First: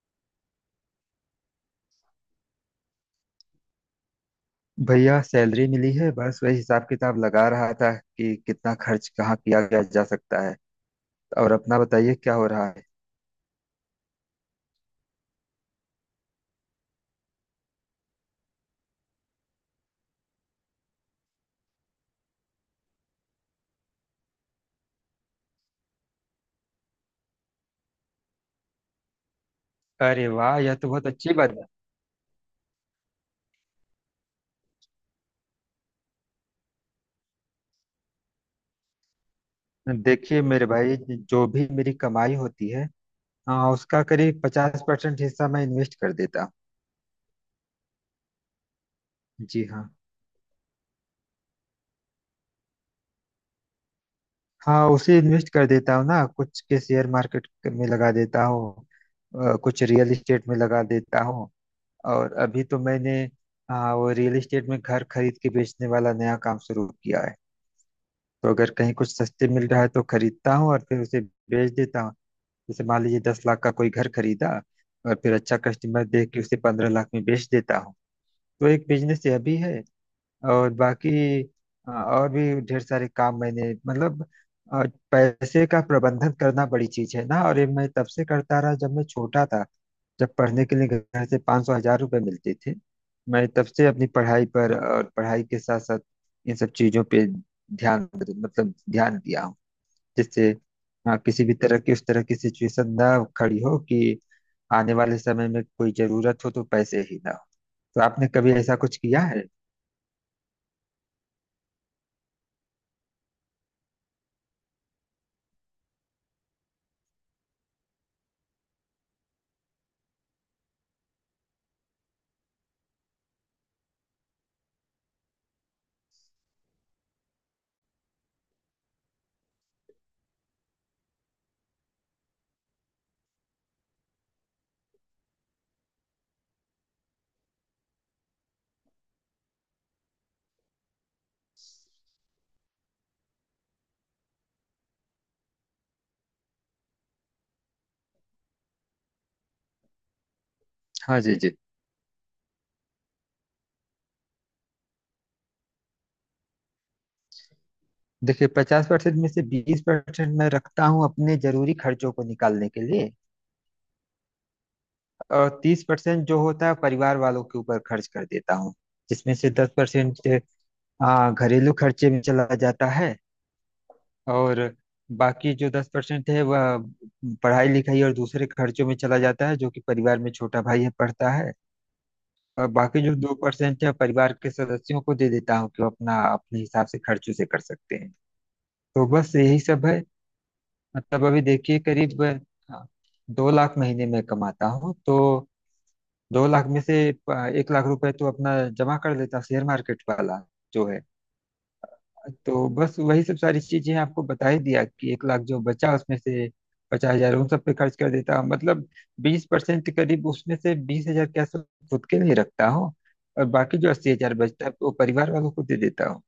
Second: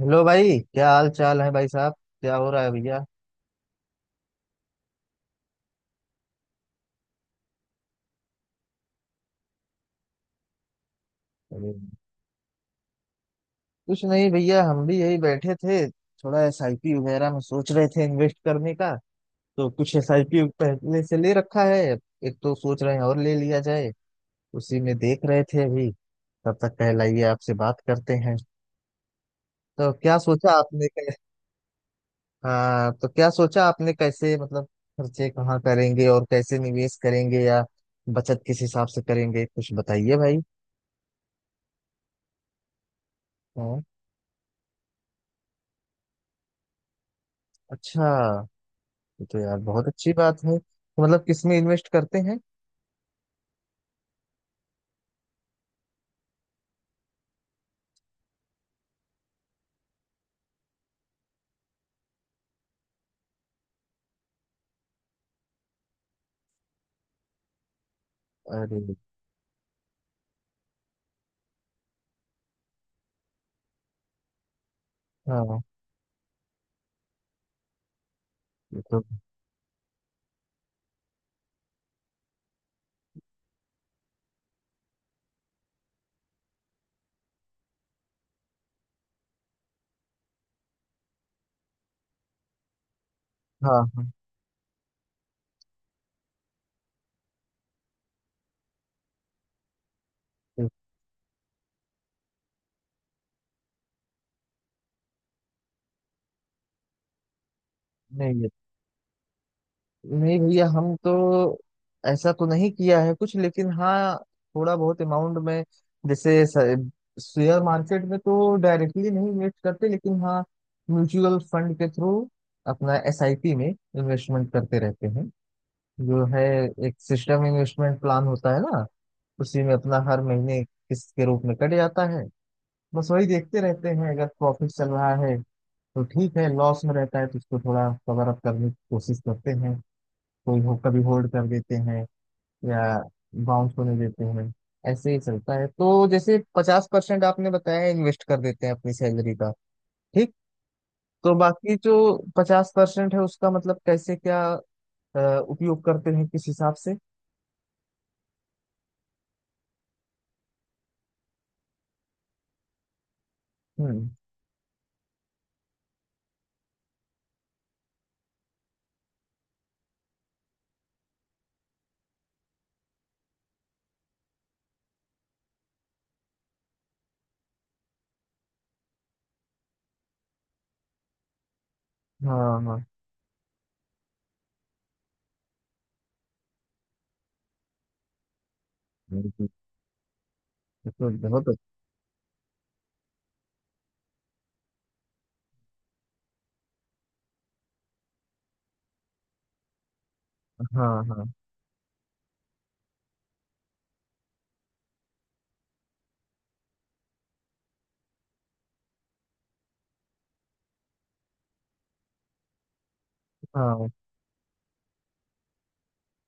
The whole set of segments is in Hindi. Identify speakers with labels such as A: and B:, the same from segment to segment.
A: हेलो भाई, क्या हाल चाल है भाई साहब। क्या हो रहा है भैया।
B: भैया सैलरी मिली है बस वही हिसाब किताब लगा रहा था कि कितना खर्च कहाँ किया गया जा सकता है। और
A: अरे,
B: अपना बताइए क्या हो रहा है।
A: कुछ नहीं भैया, हम भी यही बैठे थे, थोड़ा एसआईपी वगैरह में सोच रहे थे इन्वेस्ट करने का। तो कुछ एसआईपी पहले से ले रखा है, एक तो सोच रहे हैं और ले लिया जाए। उसी में देख रहे थे अभी। तब तक कहलाइए, आपसे बात करते हैं। तो क्या
B: अरे
A: सोचा
B: वाह यह
A: आपने
B: तो बहुत अच्छी बात
A: हाँ, तो क्या सोचा आपने, कैसे मतलब खर्चे कहाँ करेंगे और कैसे निवेश करेंगे, या बचत किस हिसाब से करेंगे, कुछ
B: है।
A: बताइए भाई।
B: देखिए मेरे भाई जो भी मेरी कमाई होती है, हाँ,
A: हाँ।
B: उसका करीब 50% हिस्सा मैं इन्वेस्ट कर देता हूँ।
A: अच्छा, ये तो यार
B: जी
A: बहुत
B: हाँ।
A: अच्छी बात है। तो मतलब किसमें इन्वेस्ट करते हैं।
B: हाँ उसे इन्वेस्ट कर देता हूँ ना कुछ के शेयर मार्केट में लगा देता हूँ। कुछ रियल एस्टेट में लगा देता हूँ। और अभी तो मैंने, हाँ, वो रियल एस्टेट में घर खरीद के बेचने वाला नया काम शुरू किया। तो अगर कहीं
A: अरे।
B: कुछ सस्ते मिल रहा है तो खरीदता हूँ और फिर उसे बेच देता हूँ। जैसे मान लीजिए 10 लाख का कोई घर खरीदा और फिर अच्छा
A: हाँ
B: कस्टमर देख के उसे 15 लाख में बेच देता हूँ। तो
A: ये
B: एक
A: तो।
B: बिजनेस यह भी है। और बाकी और भी ढेर सारे काम मैंने मतलब अ, पैसे का प्रबंधन करना बड़ी चीज है ना। और ये मैं तब से करता रहा जब मैं छोटा था। जब पढ़ने के लिए घर से पाँच सौ हजार रुपये मिलते थे मैं तब
A: हाँ
B: से अपनी
A: हाँ।
B: पढ़ाई पर और पढ़ाई के साथ साथ इन सब चीजों पे ध्यान मतलब ध्यान दिया हूँ, जिससे,
A: ये-
B: हाँ, किसी भी तरह की उस तरह की सिचुएशन ना खड़ी हो कि आने वाले समय में कोई जरूरत हो तो पैसे ही ना हो। तो आपने
A: नहीं ये,
B: कभी ऐसा कुछ किया है।
A: नहीं भैया, हम तो ऐसा तो नहीं किया है कुछ, लेकिन हाँ, थोड़ा बहुत अमाउंट में। जैसे शेयर मार्केट में तो डायरेक्टली नहीं इन्वेस्ट करते, लेकिन हाँ, म्यूचुअल फंड के थ्रू अपना एसआईपी में इन्वेस्टमेंट करते रहते हैं, जो है एक सिस्टम इन्वेस्टमेंट प्लान होता है ना, उसी में अपना हर महीने किस्त के रूप में कट जाता है। बस वही देखते रहते हैं, अगर प्रॉफिट चल रहा है तो ठीक है, लॉस में रहता है तो उसको थोड़ा कवर अप करने की कोशिश करते हैं, कोई हो कभी होल्ड कर देते हैं, या बाउंस होने देते हैं, ऐसे ही चलता है। तो जैसे 50% आपने बताया इन्वेस्ट कर देते हैं अपनी सैलरी का, ठीक।
B: हाँ
A: तो
B: जी जी।
A: बाकी जो 50% है उसका मतलब कैसे क्या अ, उपयोग करते हैं किस हिसाब से।
B: देखिए 50% में से 20% मैं रखता हूँ अपने जरूरी खर्चों को निकालने के लिए।
A: हम्म।
B: और 30% जो होता है परिवार वालों के ऊपर खर्च कर देता हूँ जिसमें से 10% घरेलू खर्चे में चला जाता है। और बाकी जो 10% है वह पढ़ाई लिखाई और दूसरे खर्चों में चला जाता है जो कि परिवार में छोटा भाई है पढ़ता है।
A: हाँ
B: और
A: हाँ।
B: बाकी जो 2% है परिवार के सदस्यों को दे देता हूँ कि वो अपना अपने हिसाब से खर्चों से कर सकते हैं। तो बस
A: बिल्कुल।
B: यही सब है।
A: ये तो
B: मतलब अभी
A: बहुत
B: देखिए करीब, हाँ, 2 लाख महीने में कमाता हूँ तो 2 लाख में से 1 लाख रुपए तो अपना जमा कर लेता हूँ शेयर मार्केट वाला
A: अच्छा।
B: जो है।
A: हाँ हाँ
B: तो बस वही सब सारी चीजें आपको बता ही दिया कि 1 लाख जो बचा उसमें से 50 हजार उन सब पे खर्च कर देता हूँ मतलब 20% करीब उसमें से 20 हजार क्या सब खुद के लिए रखता हूँ। और बाकी
A: हाँ।
B: जो 80 हजार बचता है वो परिवार वालों को दे देता हूँ।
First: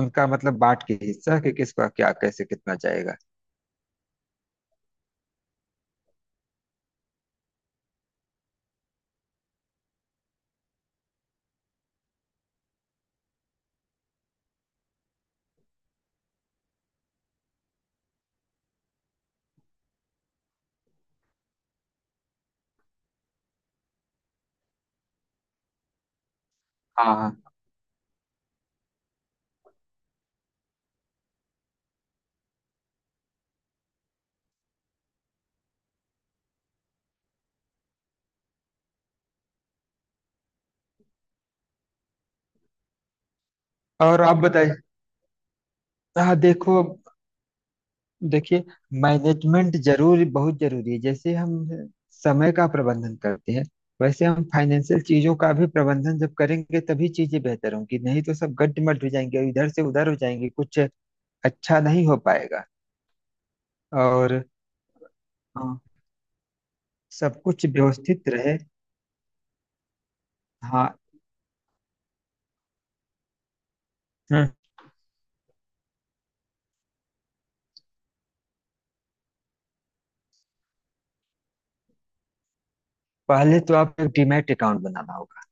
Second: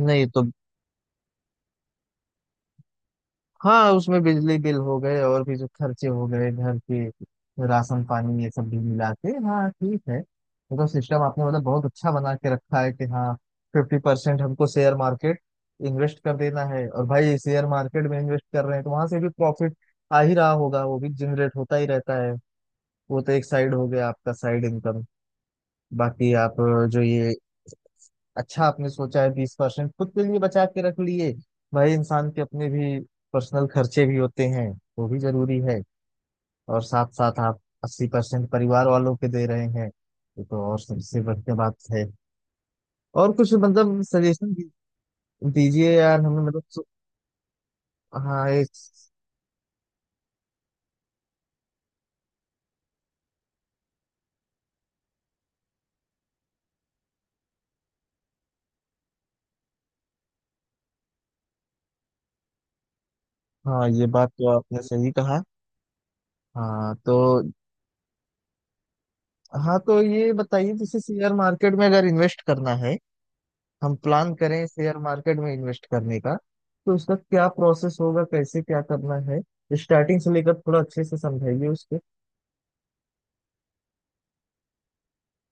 A: नहीं
B: उनका
A: तो।
B: मतलब बांट के हिस्सा कि किसका क्या कैसे कितना जाएगा।
A: हाँ, उसमें बिजली बिल हो गए और भी जो खर्चे हो गए घर के, राशन पानी, ये सब भी मिला के। हाँ ठीक है, ये तो सिस्टम आपने मतलब बहुत अच्छा बना के रखा है, कि हाँ 50% हमको शेयर मार्केट इन्वेस्ट कर देना है, और भाई शेयर मार्केट में इन्वेस्ट कर रहे हैं तो वहां से भी प्रॉफिट आ ही रहा होगा, वो भी जनरेट होता ही रहता है। वो तो एक साइड हो गया आपका साइड इनकम, बाकी आप जो
B: हाँ
A: ये।
B: हाँ
A: अच्छा, आपने सोचा है 20% खुद के लिए बचा के रख लिए, भाई इंसान के अपने भी पर्सनल खर्चे भी होते हैं, वो भी जरूरी है। और साथ साथ आप 80% परिवार वालों के दे रहे हैं, ये तो और सबसे बढ़िया बात है। और कुछ मतलब
B: और आप
A: सजेशन
B: बताइए।
A: दीजिए यार
B: हाँ
A: हमें, मतलब
B: देखो
A: हाँ
B: देखिए
A: एक।
B: मैनेजमेंट जरूरी बहुत जरूरी है। जैसे हम समय का प्रबंधन करते हैं वैसे हम फाइनेंशियल चीजों का भी प्रबंधन जब करेंगे तभी चीजें बेहतर होंगी नहीं तो सब गड्डमड हो जाएंगे और इधर से उधर हो जाएंगे कुछ अच्छा नहीं हो पाएगा।
A: हाँ ये बात
B: और
A: तो आपने सही कहा।
B: हाँ,
A: हाँ
B: सब
A: तो।
B: कुछ व्यवस्थित रहे।
A: हाँ तो ये बताइए,
B: हाँ।
A: जैसे शेयर मार्केट में अगर इन्वेस्ट करना है, हम प्लान
B: हम्म,
A: करें शेयर मार्केट में इन्वेस्ट करने का, तो उसका क्या प्रोसेस होगा, कैसे क्या करना है, स्टार्टिंग से लेकर थोड़ा अच्छे से समझाइए उसके।
B: पहले तो आपको डीमैट अकाउंट बनाना होगा।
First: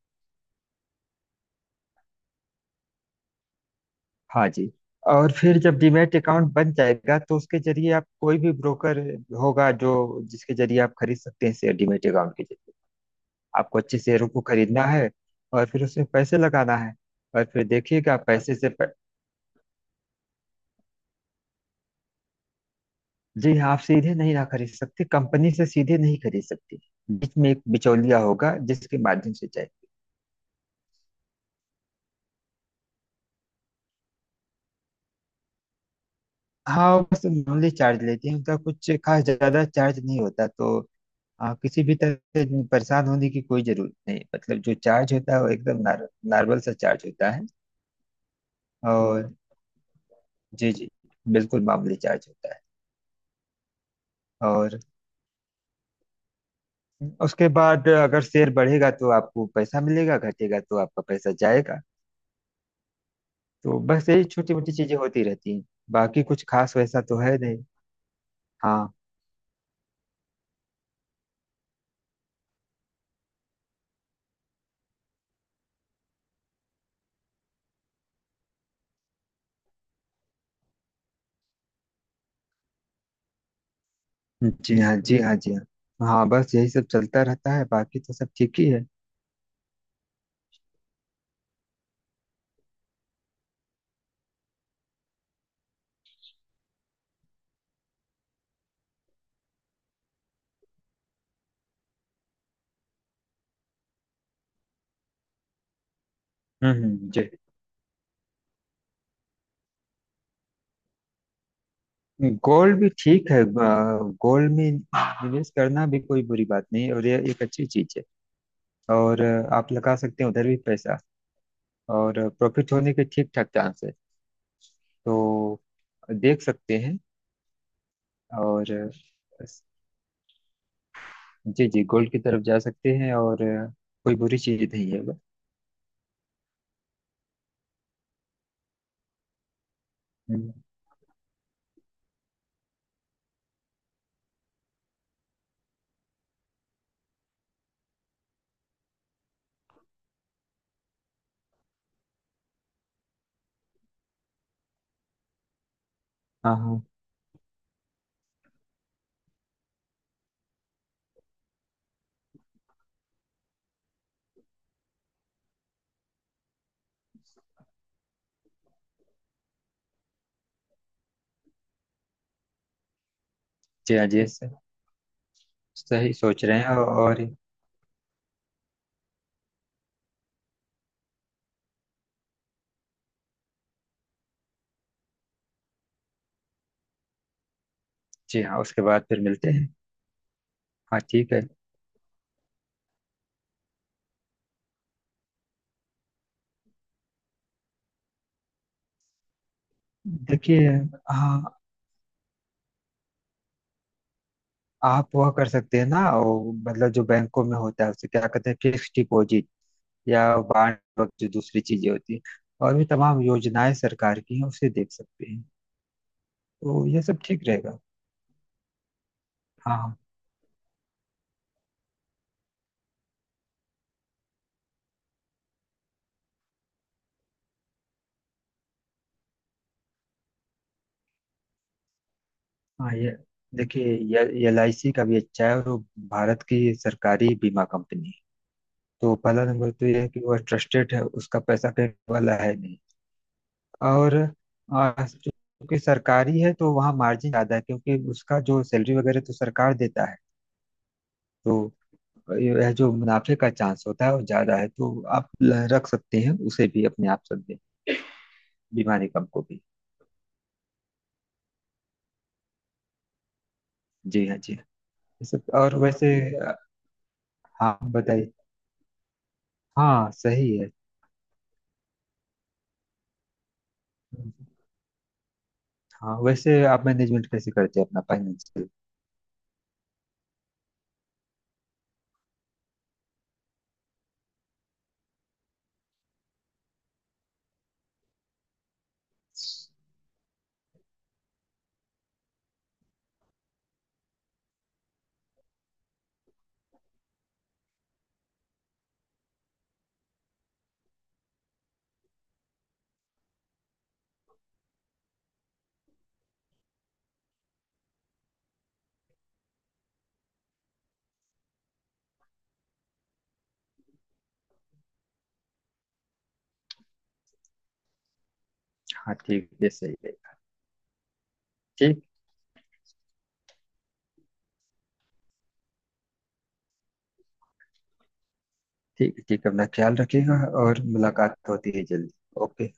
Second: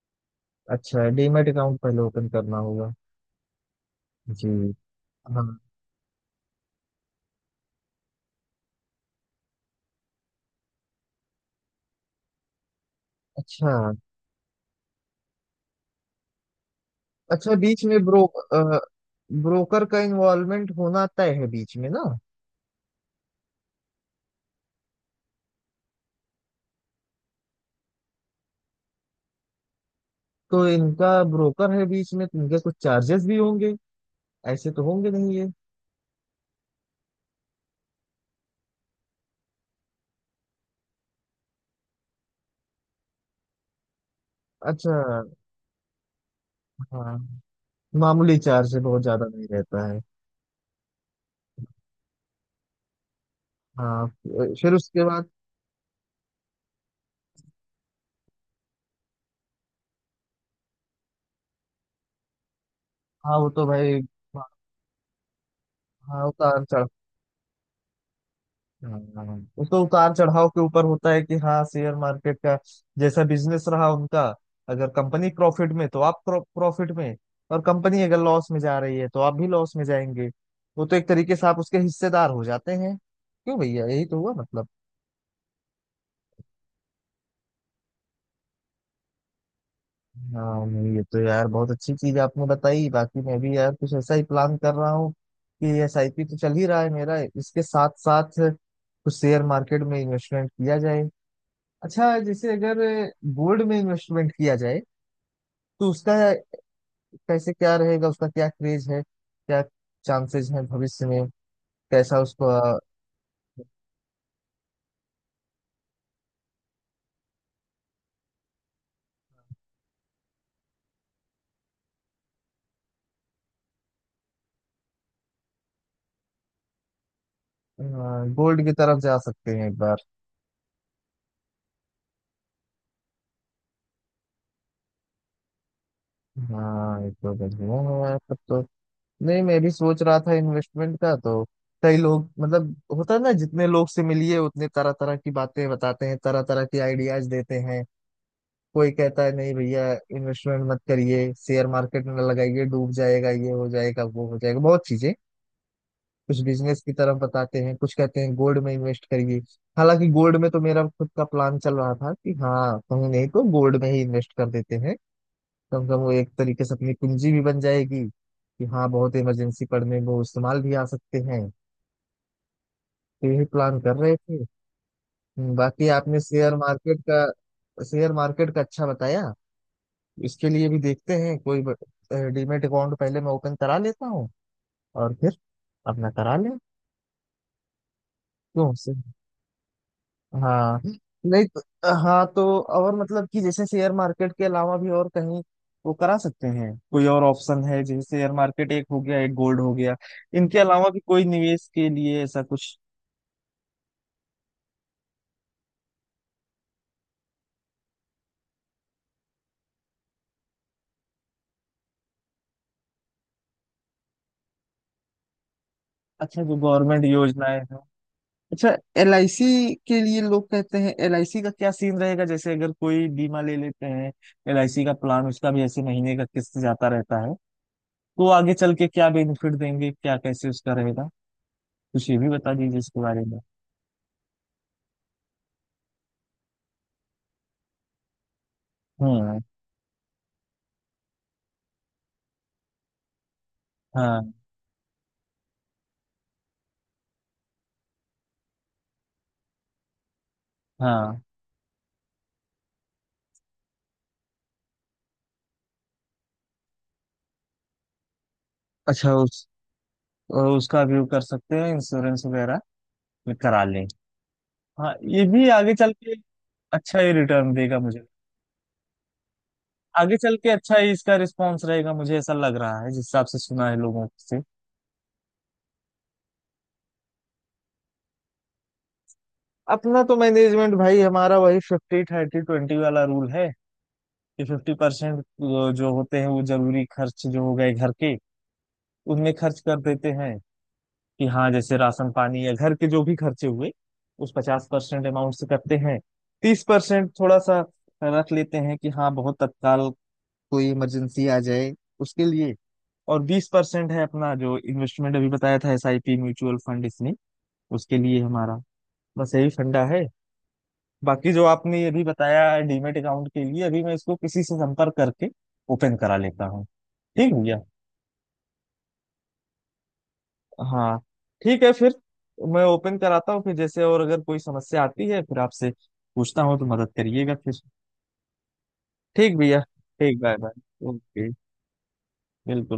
A: अच्छा, डीमैट अकाउंट पहले ओपन करना होगा। जी
B: हाँ जी। और
A: हाँ।
B: फिर जब डीमैट अकाउंट बन जाएगा तो उसके जरिए आप कोई भी ब्रोकर होगा जो जिसके जरिए आप खरीद सकते हैं शेयर डीमैट अकाउंट के जरिए।
A: अच्छा।
B: आपको अच्छे शेयरों को खरीदना है और फिर उसमें पैसे लगाना है और
A: अच्छा,
B: फिर
A: बीच में
B: देखिएगा पैसे से प...।
A: ब्रोकर का इन्वॉल्वमेंट होना तय है बीच में ना।
B: जी हाँ आप सीधे नहीं ना खरीद सकते कंपनी से सीधे नहीं खरीद सकते। बीच में एक बिचौलिया होगा जिसके माध्यम से जाए।
A: तो इनका ब्रोकर है बीच में, तो इनके कुछ चार्जेस भी होंगे, ऐसे तो होंगे नहीं ये।
B: हाँ वो बस नॉर्मली चार्ज लेते हैं उनका कुछ खास ज्यादा चार्ज नहीं होता। तो किसी भी तरह से परेशान होने की कोई जरूरत नहीं मतलब जो
A: अच्छा।
B: चार्ज होता है वो एकदम नॉर्मल सा चार्ज
A: हाँ
B: होता है।
A: मामूली चार्ज है, बहुत ज्यादा
B: और
A: नहीं रहता है।
B: जी जी बिल्कुल मामूली चार्ज होता है।
A: हाँ। फिर
B: और
A: उसके बाद।
B: उसके बाद अगर शेयर बढ़ेगा तो आपको पैसा मिलेगा घटेगा तो आपका पैसा जाएगा।
A: हाँ वो तो
B: तो
A: भाई।
B: बस यही
A: हाँ।
B: छोटी मोटी चीजें होती रहती हैं। बाकी
A: हाँ,
B: कुछ
A: उतार
B: खास
A: चढ़।
B: वैसा तो है नहीं। हाँ
A: हाँ, वो तो उतार चढ़ाव के ऊपर होता है कि हाँ, शेयर मार्केट का जैसा बिजनेस रहा उनका, अगर कंपनी प्रॉफिट में तो आप प्रॉफिट में, और कंपनी अगर लॉस में जा रही है तो आप भी लॉस में जाएंगे। वो तो एक तरीके से आप उसके हिस्सेदार हो जाते हैं, क्यों भैया, यही तो हुआ मतलब।
B: जी हाँ जी हाँ जी हाँ। हाँ बस यही सब चलता रहता है बाकी तो सब ठीक ही है।
A: हाँ नहीं, ये तो यार बहुत अच्छी चीज आपने बताई। बाकी मैं भी यार कुछ ऐसा ही प्लान कर रहा हूँ कि SIP तो चल ही रहा है मेरा, इसके साथ साथ कुछ शेयर मार्केट में इन्वेस्टमेंट किया जाए। अच्छा, जैसे अगर गोल्ड में इन्वेस्टमेंट किया जाए तो उसका
B: जी।
A: कैसे क्या रहेगा, उसका क्या क्रेज है, क्या चांसेस हैं भविष्य में, कैसा उसको।
B: गोल्ड भी ठीक है। गोल्ड में निवेश करना भी कोई बुरी बात नहीं है और ये एक अच्छी चीज है। और आप लगा सकते हैं उधर भी पैसा और प्रॉफिट होने के ठीक ठाक चांस है। तो देख सकते हैं।
A: गोल्ड की
B: और
A: तरफ जा सकते हैं एक बार।
B: जी जी गोल्ड की तरफ जा सकते हैं और कोई बुरी चीज नहीं है बस।
A: हाँ ये तो बढ़िया है तब तो। नहीं, मैं भी सोच रहा था
B: हम्म,
A: इन्वेस्टमेंट का तो। कई लोग मतलब होता है ना, जितने लोग से मिलिए उतने तरह तरह की बातें बताते हैं, तरह तरह की आइडियाज देते हैं। कोई कहता है नहीं भैया, इन्वेस्टमेंट मत करिए शेयर मार्केट में, लगाइए डूब जाएगा, ये हो जाएगा वो हो जाएगा, बहुत चीजें। कुछ
B: हाँ
A: बिजनेस
B: हाँ
A: की तरफ बताते हैं, कुछ कहते हैं गोल्ड में इन्वेस्ट करिए। हालांकि गोल्ड में तो मेरा खुद का प्लान चल रहा था कि हाँ कहीं नहीं तो गोल्ड में ही इन्वेस्ट कर देते हैं, कम से कम वो एक तरीके से अपनी पूंजी भी बन जाएगी कि हाँ बहुत इमरजेंसी पड़ने में वो इस्तेमाल भी आ सकते हैं, तो यही प्लान कर
B: जी हाँ
A: रहे
B: जी
A: थे।
B: सर
A: बाकी
B: सही
A: आपने
B: सोच
A: शेयर
B: रहे हैं
A: मार्केट
B: और।
A: का अच्छा बताया, इसके लिए भी देखते हैं कोई डीमेट अकाउंट पहले मैं ओपन करा लेता हूँ, और फिर अपना करा लें।
B: जी हाँ
A: क्यों
B: उसके
A: से
B: बाद फिर मिलते हैं।
A: हाँ
B: हाँ ठीक है।
A: नहीं तो, हाँ तो और मतलब कि जैसे शेयर मार्केट के अलावा भी और कहीं वो करा सकते हैं, कोई और ऑप्शन है, जैसे शेयर मार्केट एक हो गया, एक गोल्ड हो गया, इनके
B: देखिए
A: अलावा भी कोई
B: हाँ
A: निवेश के लिए ऐसा कुछ।
B: आप वह कर सकते हैं ना वो मतलब जो बैंकों में होता है उसे क्या कहते हैं फिक्स डिपॉजिट या बांड वक्त जो दूसरी चीजें होती हैं और भी तमाम योजनाएं सरकार की हैं उसे देख सकते हैं।
A: अच्छा, जो
B: तो यह
A: गवर्नमेंट
B: सब ठीक
A: योजनाएं हैं।
B: रहेगा।
A: अच्छा, LIC
B: हाँ हाँ।
A: के लिए लोग कहते हैं, LIC का क्या सीन रहेगा, जैसे अगर कोई बीमा ले लेते हैं LIC का प्लान, उसका भी ऐसे महीने का किस्त जाता रहता है, तो आगे चल के क्या बेनिफिट देंगे, क्या कैसे उसका रहेगा, कुछ ये भी बता दीजिए
B: हाँ
A: इसके
B: ये
A: बारे में।
B: देखिए ये एलआईसी का भी अच्छा है और वो भारत की सरकारी बीमा कंपनी है। तो
A: हम्म।
B: पहला नंबर तो ये है कि वह ट्रस्टेड है उसका पैसा कहीं वाला है नहीं। और
A: हाँ
B: चूंकि सरकारी है तो वहाँ मार्जिन ज्यादा है क्योंकि उसका जो सैलरी वगैरह तो सरकार देता है।
A: हाँ।
B: तो यह जो मुनाफे का चांस होता है वो ज्यादा है। तो आप रख सकते हैं उसे भी अपने आप सब में बीमा
A: अच्छा,
B: निगम को
A: उस
B: भी।
A: उसका व्यू कर सकते हैं, इंश्योरेंस वगैरह में करा लें।
B: जी हाँ जी हाँ।
A: हाँ ये भी आगे
B: और
A: चल
B: वैसे
A: के
B: आ,
A: अच्छा ही रिटर्न देगा
B: हाँ
A: मुझे,
B: बताइए। हाँ
A: आगे चल के
B: सही
A: अच्छा ही इसका रिस्पॉन्स रहेगा, मुझे ऐसा लग रहा है जिस हिसाब से सुना है लोगों
B: है।
A: से।
B: हाँ वैसे आप मैनेजमेंट कैसे करते हैं अपना फाइनेंशियल।
A: अपना तो मैनेजमेंट भाई हमारा वही 50-30-20 वाला रूल है, कि 50% जो होते हैं वो जरूरी खर्च जो हो गए घर के उनमें खर्च कर देते हैं, कि हाँ जैसे राशन पानी या घर के जो भी खर्चे हुए उस 50% अमाउंट से करते हैं। 30% थोड़ा सा रख लेते हैं कि हाँ बहुत तत्काल कोई इमरजेंसी आ जाए उसके लिए। और 20% है अपना जो इन्वेस्टमेंट अभी बताया था एसआईपी म्यूचुअल फंड, इसमें उसके लिए हमारा, बस यही फंडा है। बाकी जो आपने ये भी बताया डीमेट अकाउंट के लिए अभी मैं इसको किसी से संपर्क करके ओपन करा लेता हूँ, ठीक है भैया।
B: हाँ ठीक है सही है।
A: हाँ ठीक है फिर,
B: ठीक
A: मैं ओपन कराता हूँ फिर, जैसे और अगर कोई समस्या आती है फिर आपसे पूछता हूँ, तो मदद करिएगा फिर।
B: ठीक
A: ठीक
B: ठीक
A: भैया।
B: अपना ख्याल
A: ठीक,
B: रखिएगा।
A: Bye bye.
B: और
A: ओके।
B: मुलाकात होती है जल्दी।
A: बिल्कुल।
B: ओके।